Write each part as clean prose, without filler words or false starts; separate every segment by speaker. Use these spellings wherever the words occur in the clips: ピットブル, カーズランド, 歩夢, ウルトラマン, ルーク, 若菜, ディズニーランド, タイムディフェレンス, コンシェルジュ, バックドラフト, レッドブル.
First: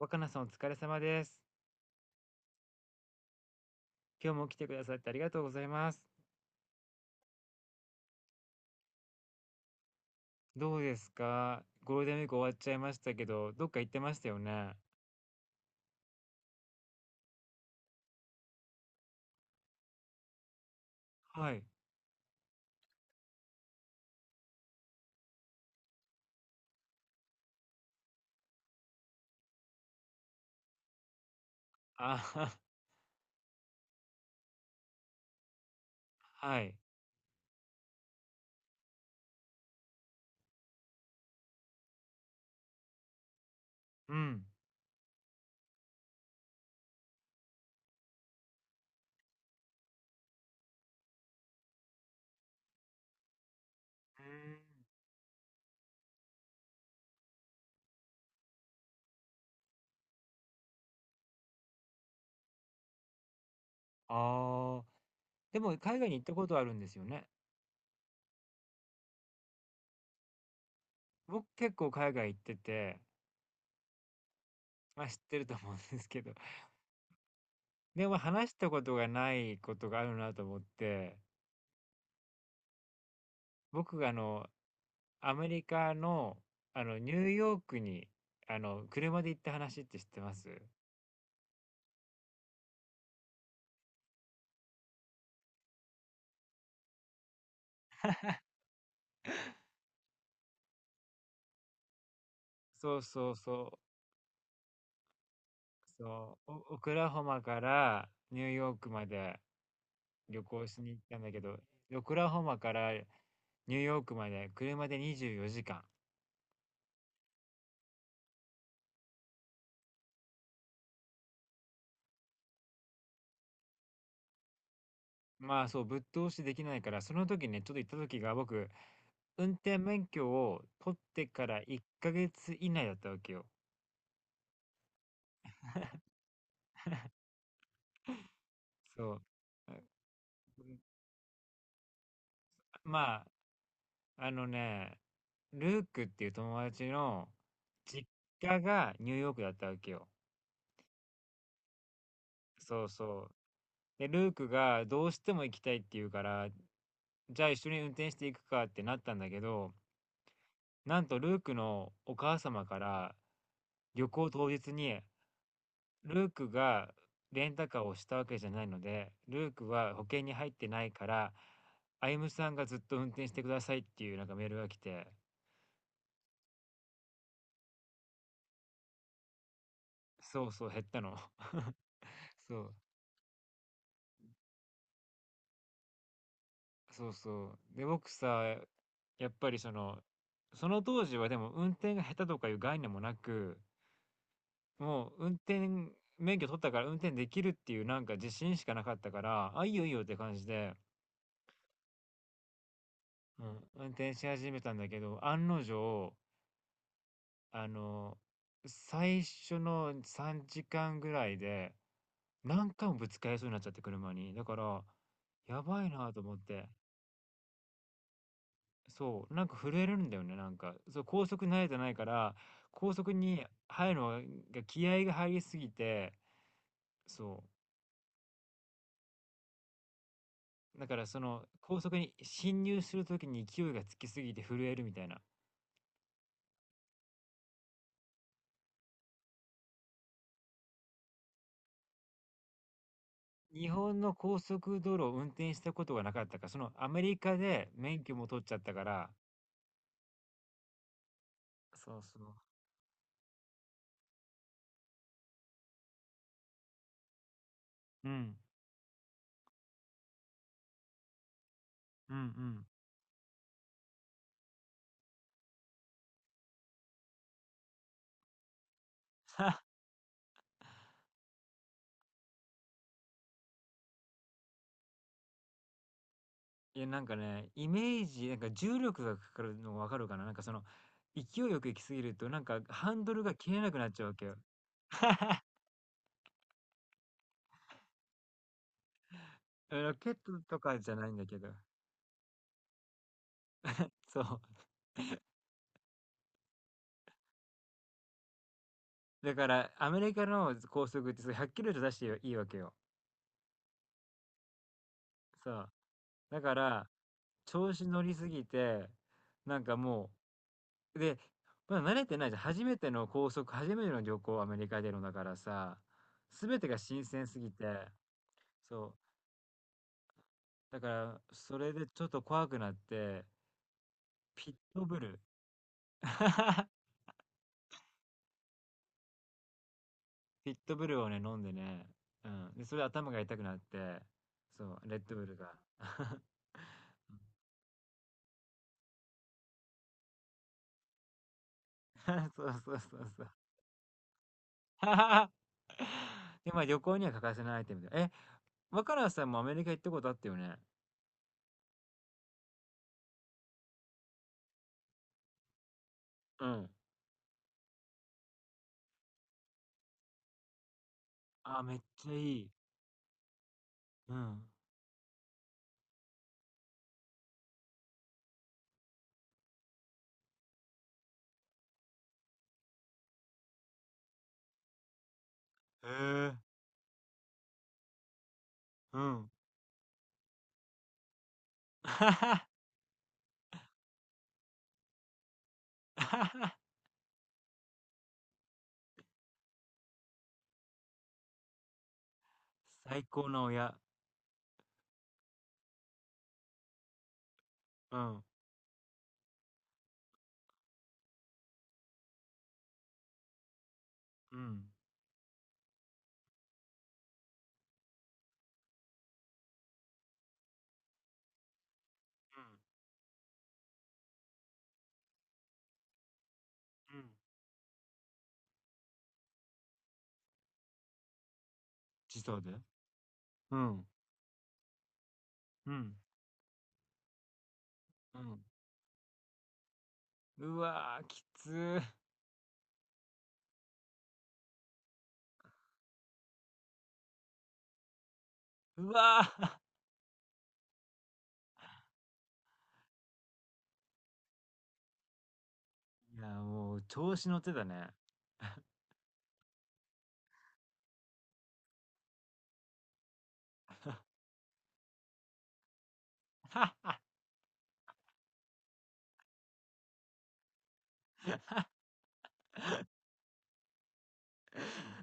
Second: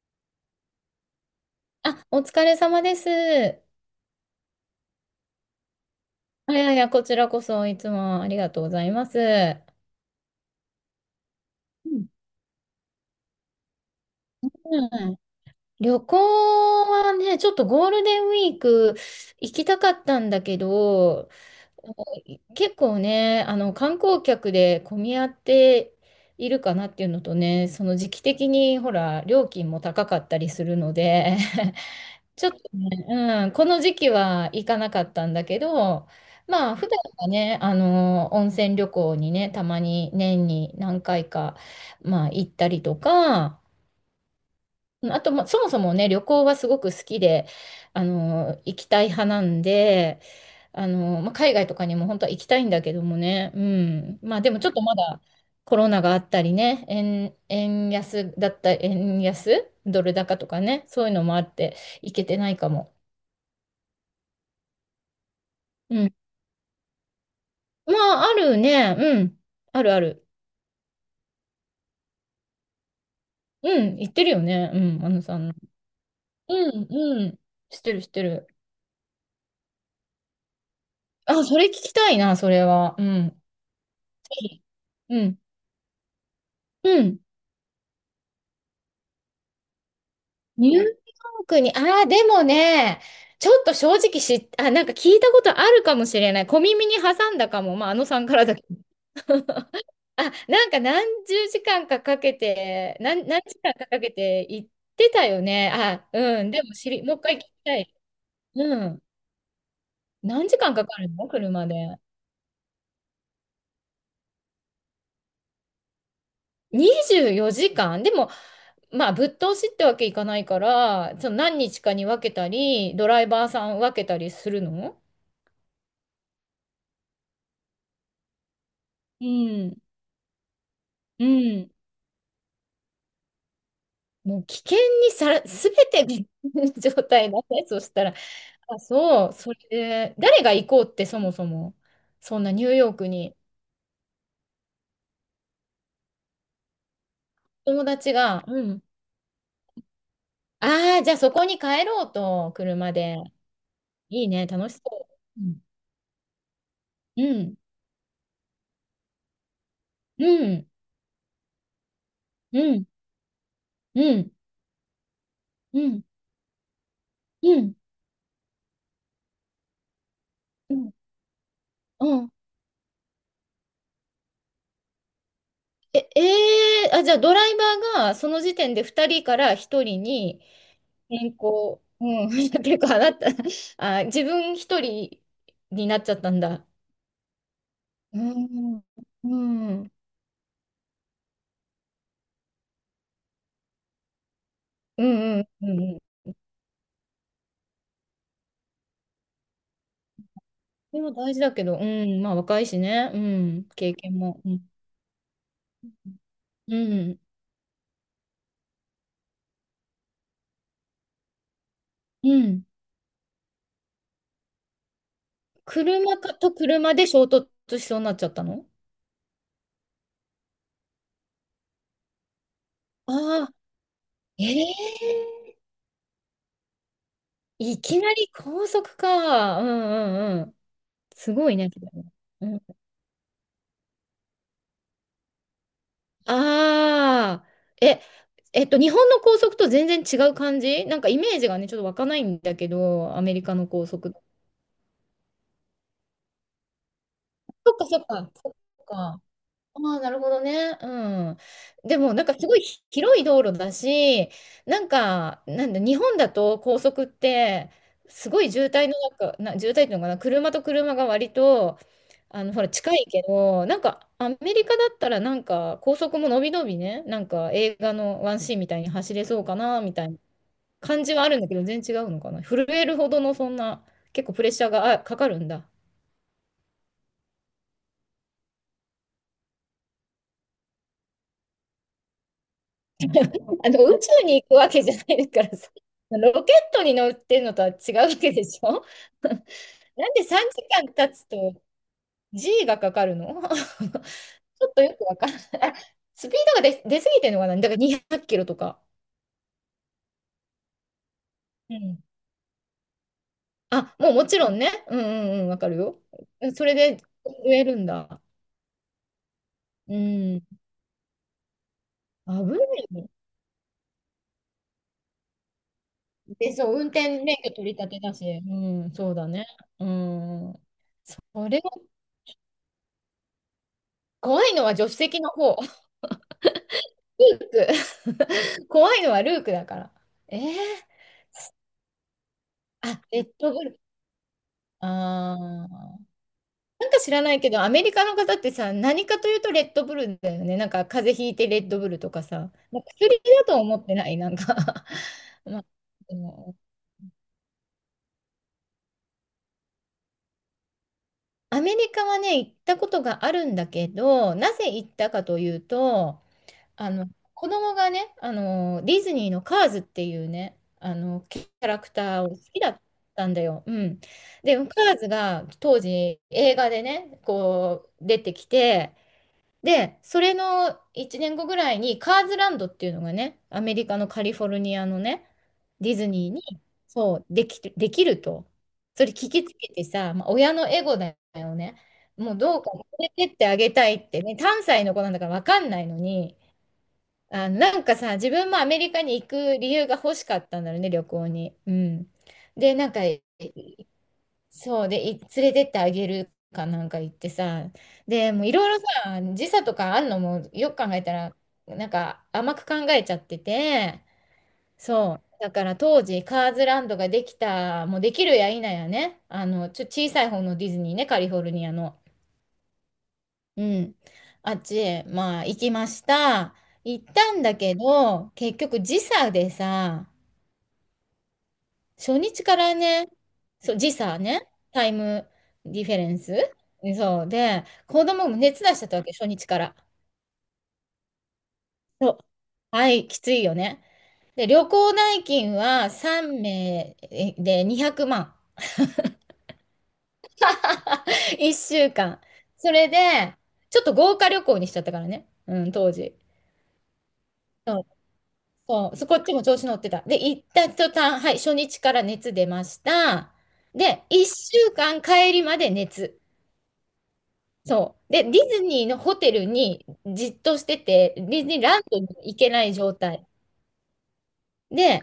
Speaker 1: 若菜さんお疲れ様です。
Speaker 2: あ、お疲れ様です。あ
Speaker 1: 今日も来てくださってありがとうございます。
Speaker 2: いやいや、こちらこそいつもありがとうございます。
Speaker 1: どうですか
Speaker 2: う
Speaker 1: ゴール
Speaker 2: ん、
Speaker 1: デンウィーク終わっちゃいましたけど、どっか行ってましたよね。
Speaker 2: うん、旅行はね、ちょっとゴールデンウィーク行きたかったんだけど、
Speaker 1: はい。
Speaker 2: 結構ね、あの観光客で混み合っているかなっていうのとね、その時期的にほら、料金も高かったりするので、
Speaker 1: あは
Speaker 2: ちょっ
Speaker 1: は、
Speaker 2: とね、うん、この時期は行かなかったんだけど、
Speaker 1: は
Speaker 2: ま
Speaker 1: い。
Speaker 2: あ、普段はね、温泉旅行にね、たまに年に何回か、まあ、行ったりとか、
Speaker 1: うん。
Speaker 2: あと、まあ、そもそもね、旅行はすごく好きで、行きたい派なんで、まあ、海外とかにも本当は行きたいんだけどもね、う
Speaker 1: うー
Speaker 2: ん。まあ、でもちょっと
Speaker 1: ん。
Speaker 2: まだコロナがあったりね、円安だった、円安、ドル高とかね、そういうのもあって、行けてないかも。
Speaker 1: ああ、でも海
Speaker 2: う
Speaker 1: 外
Speaker 2: ん。
Speaker 1: に行ったことあるんですよね。
Speaker 2: まあ、あるね。うん。あるある。
Speaker 1: 僕結構海外行ってて、
Speaker 2: うん。言ってるよね。う
Speaker 1: ま
Speaker 2: ん。
Speaker 1: あ
Speaker 2: あ
Speaker 1: 知っ
Speaker 2: のさ
Speaker 1: てると
Speaker 2: ん。
Speaker 1: 思うんですけど、
Speaker 2: うん、うん。知ってる、
Speaker 1: で
Speaker 2: 知っ
Speaker 1: も
Speaker 2: てる。
Speaker 1: 話したことがないことがあるなと思って、
Speaker 2: あ、それ聞きたいな、それは。うん。ぜ
Speaker 1: 僕が
Speaker 2: ひ。う
Speaker 1: ア
Speaker 2: ん。
Speaker 1: メリカの、
Speaker 2: う
Speaker 1: ニ
Speaker 2: ん。
Speaker 1: ューヨークに、車で行った話って知ってます？
Speaker 2: ニューヨークに、ああ、でもね、ちょっと正直、あ、なんか聞いたことあるかもしれない。小耳に挟んだかも。まあ、あのさんからだけど。あ、なんか何十時間かかけ
Speaker 1: そ
Speaker 2: て、
Speaker 1: う
Speaker 2: 何、
Speaker 1: そう
Speaker 2: 何時
Speaker 1: そ
Speaker 2: 間
Speaker 1: う、
Speaker 2: かかけて行ってたよね。あ、
Speaker 1: そ
Speaker 2: うん。
Speaker 1: う、
Speaker 2: でも
Speaker 1: オオクラ
Speaker 2: もう一
Speaker 1: ホ
Speaker 2: 回
Speaker 1: マ
Speaker 2: 聞き
Speaker 1: か
Speaker 2: たい。
Speaker 1: らニューヨー
Speaker 2: う
Speaker 1: ク
Speaker 2: ん。
Speaker 1: まで旅
Speaker 2: 何時
Speaker 1: 行
Speaker 2: 間
Speaker 1: し
Speaker 2: か
Speaker 1: に行
Speaker 2: か
Speaker 1: っ
Speaker 2: る
Speaker 1: たん
Speaker 2: の
Speaker 1: だけど、
Speaker 2: 車で？
Speaker 1: オクラホマからニューヨークまで車で24時間。
Speaker 2: 24時間でも、まあ、ぶっ通しってわけいかないから、その何日かに分けたり、ドライバーさん分けたりするの？
Speaker 1: まあそう、ぶっ通しできないから、その時ね、ちょっと行った時が僕、
Speaker 2: う
Speaker 1: 運転
Speaker 2: ん、
Speaker 1: 免許を取っ
Speaker 2: う
Speaker 1: てから
Speaker 2: ん。
Speaker 1: 1ヶ月以内だったわけよ。
Speaker 2: もう危険にさら、すべて危険な状態だね。そしたら、あ、
Speaker 1: そう。
Speaker 2: そう、それ
Speaker 1: あ
Speaker 2: で、誰が行こうってそもそも、そんなニューヨーク
Speaker 1: ま
Speaker 2: に、
Speaker 1: あ、あのね、ルークっていう友達の
Speaker 2: 友
Speaker 1: 実
Speaker 2: 達が、
Speaker 1: 家
Speaker 2: うん、
Speaker 1: がニューヨークだったわけよ。
Speaker 2: ああ、じゃあそこに帰ろうと、
Speaker 1: そう
Speaker 2: 車で。
Speaker 1: そう。で、
Speaker 2: いい
Speaker 1: ルー
Speaker 2: ね、
Speaker 1: ク
Speaker 2: 楽し
Speaker 1: がど
Speaker 2: そ
Speaker 1: うして
Speaker 2: う。
Speaker 1: も
Speaker 2: う
Speaker 1: 行き
Speaker 2: ん、
Speaker 1: たいって言うから、
Speaker 2: う
Speaker 1: じゃあ
Speaker 2: ん、
Speaker 1: 一緒に運転していくかってなったんだけど、
Speaker 2: うん、
Speaker 1: なんとルークのお母
Speaker 2: う
Speaker 1: 様か
Speaker 2: ん、
Speaker 1: ら
Speaker 2: う
Speaker 1: 旅行
Speaker 2: ん、
Speaker 1: 当日に、
Speaker 2: うん、うん、
Speaker 1: ルークがレン
Speaker 2: う
Speaker 1: タ
Speaker 2: ん、
Speaker 1: カーをしたわけじゃないので、ルークは保険に入って
Speaker 2: う
Speaker 1: ない
Speaker 2: ん、
Speaker 1: から、歩
Speaker 2: う
Speaker 1: 夢
Speaker 2: ん。
Speaker 1: さんがずっと運転してくださいっていうなんかメールが来て、
Speaker 2: え、えー、あ、じゃあドライバーがその時点で2人から1人に
Speaker 1: そうそう減ったの。
Speaker 2: 変 更、うん、
Speaker 1: そ う。
Speaker 2: 結構あなた、あ、自分1人になっちゃったんだ。
Speaker 1: そうそう。で、僕
Speaker 2: う
Speaker 1: さ、
Speaker 2: ん、
Speaker 1: や
Speaker 2: う
Speaker 1: っぱりそ
Speaker 2: ん、うん、
Speaker 1: の、その当時はでも運転が下手とかいう概念もなく、
Speaker 2: う
Speaker 1: もう運
Speaker 2: ん、うん。
Speaker 1: 転
Speaker 2: うん。
Speaker 1: 免許取ったから運転できるっていうなんか自信しかなかったから、あ、いいよいいよって感じで、
Speaker 2: でも大事だけど、うん、まあ若いしね、う
Speaker 1: うん、
Speaker 2: ん、
Speaker 1: 運
Speaker 2: 経
Speaker 1: 転
Speaker 2: 験
Speaker 1: し
Speaker 2: も。
Speaker 1: 始
Speaker 2: う
Speaker 1: め
Speaker 2: ん、
Speaker 1: たんだけど、案の定、
Speaker 2: うん、
Speaker 1: あの、最初の3時間ぐらいで
Speaker 2: うん。
Speaker 1: 何回もぶつかりそうになっちゃって車に。だから、やばいな
Speaker 2: 車
Speaker 1: と
Speaker 2: か
Speaker 1: 思っ
Speaker 2: と
Speaker 1: て。
Speaker 2: 車で衝突しそうになっちゃったの。
Speaker 1: そう、なんか震えるんだよね、なんか。そう、高速慣れてないから、高速
Speaker 2: あ
Speaker 1: に
Speaker 2: あ
Speaker 1: 入るの
Speaker 2: ー、
Speaker 1: が
Speaker 2: え
Speaker 1: 気合が入り
Speaker 2: え、
Speaker 1: すぎて、そ
Speaker 2: いきなり高速か。うん、うん、うん。
Speaker 1: う。だからそ
Speaker 2: す
Speaker 1: の
Speaker 2: ごいね。
Speaker 1: 高
Speaker 2: それ
Speaker 1: 速
Speaker 2: ね。
Speaker 1: に進入するときに勢いがつきすぎて震えるみたいな。
Speaker 2: ああ、え、日本の高速と全然違う感じなんかイメージがね、ちょっと湧かないんだけど、アメリカの
Speaker 1: 日
Speaker 2: 高
Speaker 1: 本の
Speaker 2: 速。
Speaker 1: 高速道路を運転したことがなかったから、そのアメリカで
Speaker 2: そっかそ
Speaker 1: 免
Speaker 2: っ
Speaker 1: 許も
Speaker 2: か、
Speaker 1: 取っ
Speaker 2: そ
Speaker 1: ちゃったか
Speaker 2: っか。
Speaker 1: ら、
Speaker 2: ああ、なるほどね。うん。
Speaker 1: そ
Speaker 2: で
Speaker 1: う
Speaker 2: も、
Speaker 1: そう。
Speaker 2: なんかすごい広い道路だし、なんか、なんだ、日本だと高速って、
Speaker 1: う
Speaker 2: す
Speaker 1: ん、
Speaker 2: ごい渋滞の中、渋滞っていうのかな、車と車が割と、
Speaker 1: うん、う
Speaker 2: ほ
Speaker 1: ん。
Speaker 2: ら、近いけど、なんか、アメリカだったら、なんか、高速ものびのびね、なんか、映画のワンシーンみたいに走れそうかな、みたいな感じはあるんだけど、全然違うのかな。震えるほどの、そんな、結構プレッシャーがかかるんだ。
Speaker 1: いや、なんかね、イメージ、なんか重力がかかるのわかるかななんかその、勢いよく行きすぎると、なんかハンドルが切れなくなっ
Speaker 2: 宇
Speaker 1: ちゃうわけ
Speaker 2: 宙
Speaker 1: よ。
Speaker 2: に行くわけじゃないからさ、ロケットに乗ってるのとは違うわけでしょ？
Speaker 1: ロ
Speaker 2: な
Speaker 1: ケ
Speaker 2: ん
Speaker 1: ッ
Speaker 2: で
Speaker 1: ト
Speaker 2: 3
Speaker 1: とか
Speaker 2: 時
Speaker 1: じ
Speaker 2: 間
Speaker 1: ゃない
Speaker 2: 経
Speaker 1: ん
Speaker 2: つ
Speaker 1: だけど。
Speaker 2: と G がかかるの？
Speaker 1: そう。
Speaker 2: ちょっとよくわからない。スピードが出すぎてるのかな。だから200キロとか。
Speaker 1: だから、アメリカの高速ってそれ100キロ以
Speaker 2: う
Speaker 1: 上出し
Speaker 2: ん。
Speaker 1: ていいいいわけよ。
Speaker 2: あ、もうもちろんね。うん、うん、うん、
Speaker 1: そ
Speaker 2: わか
Speaker 1: う。
Speaker 2: るよ。
Speaker 1: だか
Speaker 2: それ
Speaker 1: ら、
Speaker 2: で植え
Speaker 1: 調
Speaker 2: る
Speaker 1: 子
Speaker 2: ん
Speaker 1: 乗り
Speaker 2: だ。
Speaker 1: すぎて、なんか
Speaker 2: う
Speaker 1: も
Speaker 2: ん。危
Speaker 1: う、で、まだ慣れてない
Speaker 2: な
Speaker 1: じゃん。初めて
Speaker 2: い
Speaker 1: の
Speaker 2: よ。
Speaker 1: 高速、初めての旅行、アメリカでのだからさ、す
Speaker 2: で、
Speaker 1: べて
Speaker 2: そう、
Speaker 1: が
Speaker 2: 運
Speaker 1: 新
Speaker 2: 転
Speaker 1: 鮮
Speaker 2: 免
Speaker 1: す
Speaker 2: 許
Speaker 1: ぎ
Speaker 2: 取り
Speaker 1: て、
Speaker 2: 立てだし。
Speaker 1: そ
Speaker 2: うん、
Speaker 1: う。
Speaker 2: そうだね。うん。
Speaker 1: だから、
Speaker 2: そ
Speaker 1: そ
Speaker 2: れは
Speaker 1: れでちょっと怖くなって、
Speaker 2: 怖
Speaker 1: ピッ
Speaker 2: いのは
Speaker 1: ト
Speaker 2: 助手
Speaker 1: ブル。
Speaker 2: 席の方。ピーク。怖いのはルークだから。えー、
Speaker 1: フィットブルをね、飲んでね、うん。で、それで
Speaker 2: あ、
Speaker 1: 頭が
Speaker 2: レッ
Speaker 1: 痛く
Speaker 2: ド
Speaker 1: なっ
Speaker 2: ブル。
Speaker 1: て、そう、レッドブル
Speaker 2: あ
Speaker 1: が。
Speaker 2: ー。なんか知らないけど、アメリカの方ってさ、何かというとレッドブルだよね。なんか風邪ひいてレッドブルと
Speaker 1: そ
Speaker 2: か
Speaker 1: う
Speaker 2: さ、
Speaker 1: そ
Speaker 2: ま
Speaker 1: う
Speaker 2: あ
Speaker 1: そ
Speaker 2: 薬
Speaker 1: うそう。
Speaker 2: だと思ってない、なんか まあ、で
Speaker 1: で、
Speaker 2: も
Speaker 1: まあ旅行には欠かせないアイテムで。え、若菜さんもアメリカ行ったことあったよね。
Speaker 2: アメリカはね、行ったことがあるんだけど、なぜ行ったかというと、
Speaker 1: うん。
Speaker 2: あの、子供がね、ディズニーのカーズっていうね、キ
Speaker 1: あ、
Speaker 2: ャ
Speaker 1: め
Speaker 2: ラ
Speaker 1: っ
Speaker 2: ク
Speaker 1: ちゃ
Speaker 2: ターを
Speaker 1: い
Speaker 2: 好
Speaker 1: い。
Speaker 2: きだったんだよ。うん。
Speaker 1: うん。
Speaker 2: で、カーズが当時映画でね、こう出てきて、で、それの1年後ぐらいにカーズランドっていうのがね、アメリカのカリフォルニアのね、
Speaker 1: へ
Speaker 2: ディズニー
Speaker 1: え、
Speaker 2: に、そう、できると。
Speaker 1: う
Speaker 2: それ
Speaker 1: ん。
Speaker 2: 聞きつけてさ、まあ、親のエゴだよね。もう どうか連れてってあげたいってね、3歳の子なんだから分かんないのに、あ、なんかさ、自分もアメリカに行く理由が欲しかったんだろうね、旅行に。うん。で、なんか、
Speaker 1: 最
Speaker 2: い
Speaker 1: 高の親。
Speaker 2: そうで、い連れてってあげるかなんか行ってさ、
Speaker 1: うん。
Speaker 2: で、もういろいろさ、時差とかあんのもよく考えたら、なんか甘く考えちゃってて、
Speaker 1: うん。う
Speaker 2: そう。だから当時、カーズランドができた、もうできるや否やね、小さい方のディズニーね、カリフォルニアの。
Speaker 1: ん。
Speaker 2: うん。あっちへ、まあ、行きました。
Speaker 1: う
Speaker 2: 行っ
Speaker 1: ん。
Speaker 2: たんだけど、結局時差でさ、初
Speaker 1: 時差
Speaker 2: 日
Speaker 1: で。
Speaker 2: からね、
Speaker 1: う
Speaker 2: そう、
Speaker 1: ん。
Speaker 2: 時差ね、タイム
Speaker 1: う
Speaker 2: ディフ
Speaker 1: ん。
Speaker 2: ェレンス。そう。で、子
Speaker 1: う
Speaker 2: 供も
Speaker 1: ん。
Speaker 2: 熱出しちゃったわけ、初日から。
Speaker 1: うわー、きつー。
Speaker 2: そう。はい、きついよね。で、旅行代金は3名で200万。
Speaker 1: うわー。
Speaker 2: 1週間。それで、ちょっと豪華旅行にしちゃったからね。うん、当時。
Speaker 1: いや、もう調子乗ってたね。
Speaker 2: そう、そこっちも調子乗ってた。で、行った途端、はい、初日から熱出ました。で、1週間帰りまで熱。そう。で、ディズニーのホテルにじっとしてて、ディズニーランドに行けない状態。で、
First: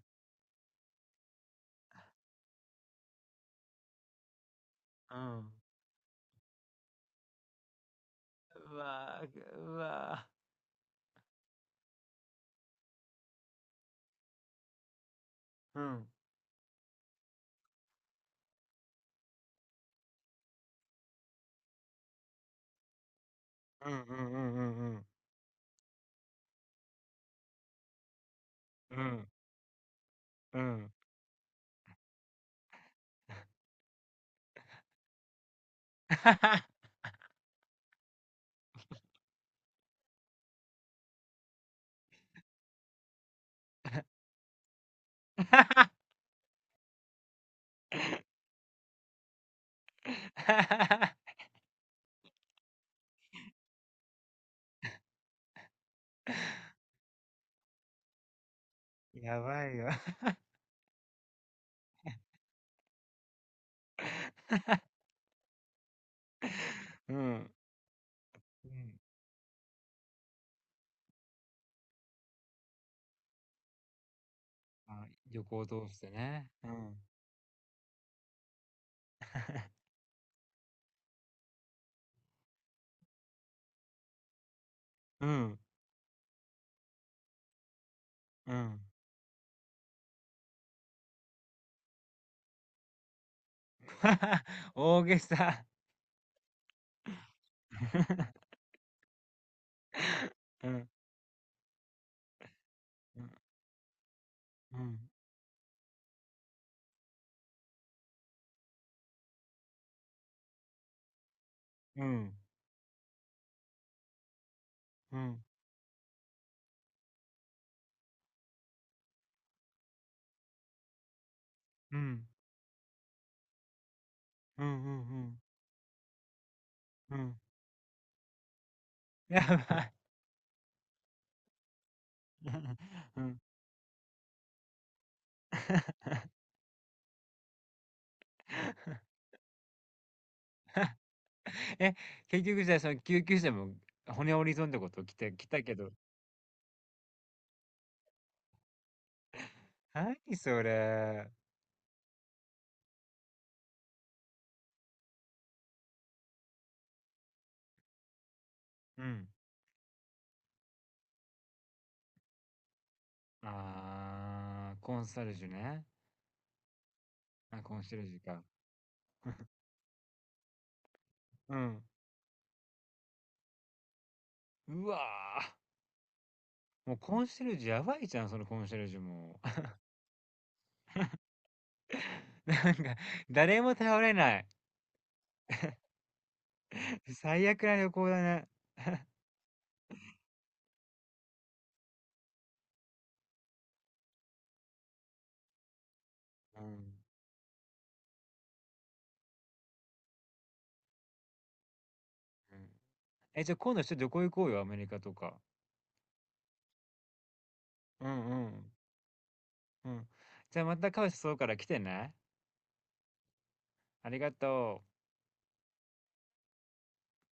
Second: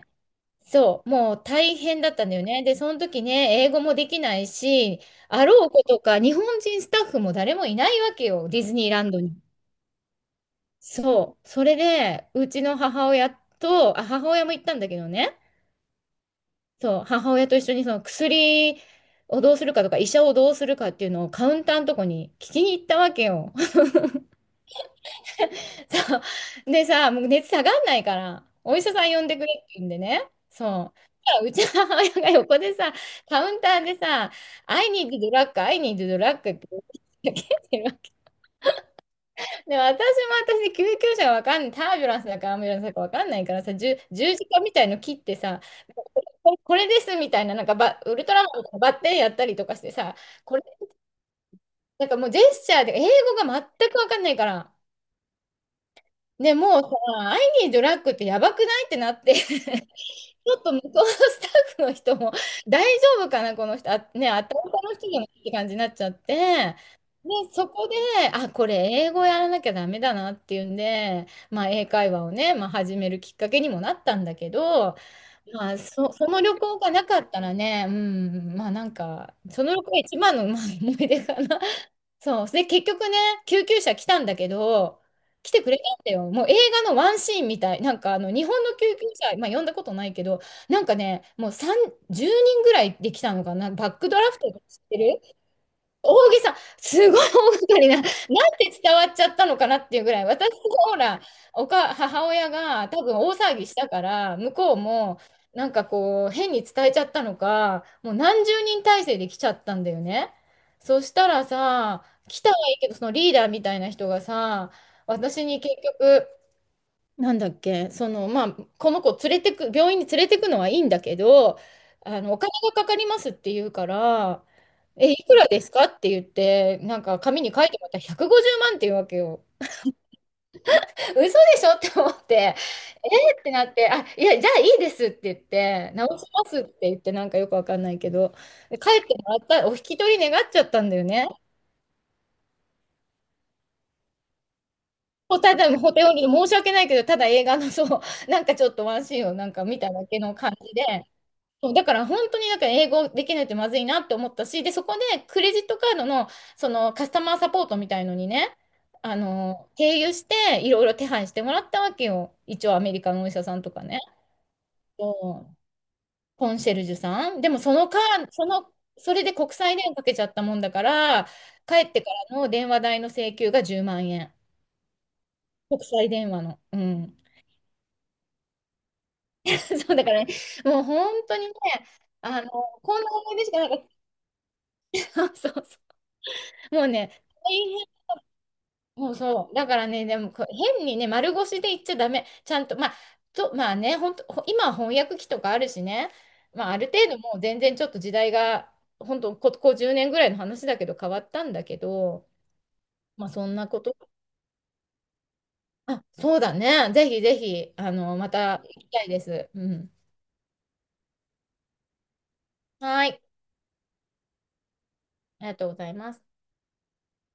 Speaker 2: そう、もう大変だったんだよね。で、その時ね、英語もできないし、
Speaker 1: う
Speaker 2: あ
Speaker 1: ん。
Speaker 2: ろうことか、日本人スタッフも誰もいないわけよ、ディズ
Speaker 1: う
Speaker 2: ニーランド
Speaker 1: わ
Speaker 2: に。
Speaker 1: ー、うわ
Speaker 2: そう。それで、うちの母親と、あ、母親も行ったんだけどね、
Speaker 1: ー。うん。
Speaker 2: そう、母親と一緒にその薬をどうするかとか、医者をどうするかっていうのをカウンターのとこに聞きに行ったわけよ。
Speaker 1: うんうんうんうんうん
Speaker 2: そう。でさ、もう熱下がんないから、お医者
Speaker 1: う
Speaker 2: さん呼
Speaker 1: ん。
Speaker 2: んでくれって言うんでね。
Speaker 1: うん。
Speaker 2: そう。うちの母親が横でさ、カウンターでさ、I need drug, I need drug って 言ってるわ。で、私も救急車がわかんない、タービュランスだかアンビュランスだかわかんないからさ、十字架みたいの切ってさ、これこれですみたいな、なんかウルトラマンとかバッテンやったりとかしてさ、これ、なんかもうジェスチャーで英語が全くわかんないから、ね、もうさ、I need drug ってやばくないってなって。
Speaker 1: やばいよ。
Speaker 2: ちょっと向こうのスタッフの人も 大丈夫かな、この人、あ、ね、あたたの 人じゃないって感じになっちゃって、
Speaker 1: う
Speaker 2: で、
Speaker 1: ん。
Speaker 2: そこで、あ、こ
Speaker 1: う
Speaker 2: れ
Speaker 1: ん。
Speaker 2: 英語やらなきゃダメだなっていうんで、まあ、英会話をね、まあ、始めるきっかけにもなったんだけど、
Speaker 1: あ、横を
Speaker 2: ま
Speaker 1: 通
Speaker 2: あ、
Speaker 1: して
Speaker 2: その
Speaker 1: ね。
Speaker 2: 旅
Speaker 1: う
Speaker 2: 行が
Speaker 1: ん。
Speaker 2: なかったらね、うん、まあなんか、その旅行が一番の、まあ、思い出かな。そう。で、結局ね、救急車来たんだけど、
Speaker 1: う
Speaker 2: 来
Speaker 1: ん。
Speaker 2: てくれたんだよ。もう映画のワンシーンみたい。なんかあの、日
Speaker 1: う
Speaker 2: 本の
Speaker 1: ん。
Speaker 2: 救急車、まあ呼んだことないけど、なんかね、もう3、10人ぐらいで来たのかな。バックドラフト知っ て
Speaker 1: 大げ
Speaker 2: る？
Speaker 1: さ。
Speaker 2: 大げさ、すごい大掛かりな、なんて 伝わっちゃったのかなっていうぐらい、私も
Speaker 1: うん。
Speaker 2: ほら、母親が多分
Speaker 1: うん。
Speaker 2: 大騒ぎしたから、向こう
Speaker 1: うん。
Speaker 2: もなんかこう、変に伝えちゃったのか、もう何十人体制で来ちゃったんだよね。そしたら
Speaker 1: う
Speaker 2: さ、
Speaker 1: ん。
Speaker 2: 来たはいいけど、そのリーダーみたいな人がさ、
Speaker 1: うん。
Speaker 2: 私に結局、なんだっけ、その、まあ、この子連れてく、病院に連れてくのはいいんだけど、
Speaker 1: う
Speaker 2: あ
Speaker 1: ん。
Speaker 2: の、お金がかかりますって言うから、
Speaker 1: うん。うん。う
Speaker 2: え、いく
Speaker 1: ん。
Speaker 2: らですかって言って、なん
Speaker 1: う
Speaker 2: か
Speaker 1: ん
Speaker 2: 紙に書いてもらったら150万って言うわけ よ。
Speaker 1: やばい。
Speaker 2: 嘘でしょって思って、え
Speaker 1: うん。
Speaker 2: ーってなって、あ、いや、じゃあいいですって言って、直 しますって言って、なんかよくわかんないけど、で帰ってもらった、お引き取り願っちゃったんだよね。
Speaker 1: え、結局じゃあ、その救急車も骨折り損ってこと来て、
Speaker 2: もう
Speaker 1: 来
Speaker 2: た
Speaker 1: た
Speaker 2: だ、
Speaker 1: けど。
Speaker 2: ホテルに申し訳ないけど、ただ映画のそう、なんかちょっとワンシーンをなんか見ただけの
Speaker 1: 何
Speaker 2: 感
Speaker 1: そ
Speaker 2: じで、
Speaker 1: れ。
Speaker 2: そう、だから本当にだから英語できないとまずいなって思ったし、で、そこでクレジットカードのそのカスタマーサポートみたいのにね、
Speaker 1: う
Speaker 2: あ
Speaker 1: ん。
Speaker 2: の、経由していろいろ手配してもらったわけよ。一応アメリカのお医者さんとかね。
Speaker 1: あー、コンサルジュ
Speaker 2: そう
Speaker 1: ね。
Speaker 2: コンシェルジュさん。で
Speaker 1: あ、
Speaker 2: もそ
Speaker 1: コン
Speaker 2: の
Speaker 1: シ
Speaker 2: か、
Speaker 1: ェルジュか。
Speaker 2: その、それで 国際電話かけちゃったもんだから、
Speaker 1: う
Speaker 2: 帰
Speaker 1: ん。
Speaker 2: ってからの電話代の請求が10万円。
Speaker 1: うわー。
Speaker 2: 国際電話の。う
Speaker 1: もう
Speaker 2: ん。
Speaker 1: コンシェルジュやばいじゃん、そのコンシェルジュも。
Speaker 2: そうだからね、もう本当にね、あ の、
Speaker 1: なんか、
Speaker 2: こんな思い出しか
Speaker 1: 誰
Speaker 2: な
Speaker 1: も
Speaker 2: かっ
Speaker 1: 頼れない。
Speaker 2: た。そうそう。もう ね、
Speaker 1: 最悪な旅行だね。
Speaker 2: そうそう。だからね、でもこう変にね、丸腰で言っちゃダメ。ちゃんと、まあ、まあね、本当、今は翻訳機とかあるしね、
Speaker 1: う
Speaker 2: まあ、ある
Speaker 1: ん。
Speaker 2: 程度もう全然ちょっと時代が、本当、ここ10年ぐらいの話だけど変わったんだけど、
Speaker 1: うん
Speaker 2: まあ、
Speaker 1: え、
Speaker 2: そ
Speaker 1: じゃあ
Speaker 2: んな
Speaker 1: 今
Speaker 2: こ
Speaker 1: 度ち
Speaker 2: と。
Speaker 1: ょっと旅行行こうよ、アメリカとか。
Speaker 2: あ、そうだね。ぜひぜひ、あ
Speaker 1: う
Speaker 2: の、ま
Speaker 1: んう
Speaker 2: た行
Speaker 1: ん。
Speaker 2: きたいです。う
Speaker 1: う
Speaker 2: ん。
Speaker 1: ん。じゃあまたカオスそうから来てね。
Speaker 2: はい。
Speaker 1: ありがとう。
Speaker 2: ありがとうございます。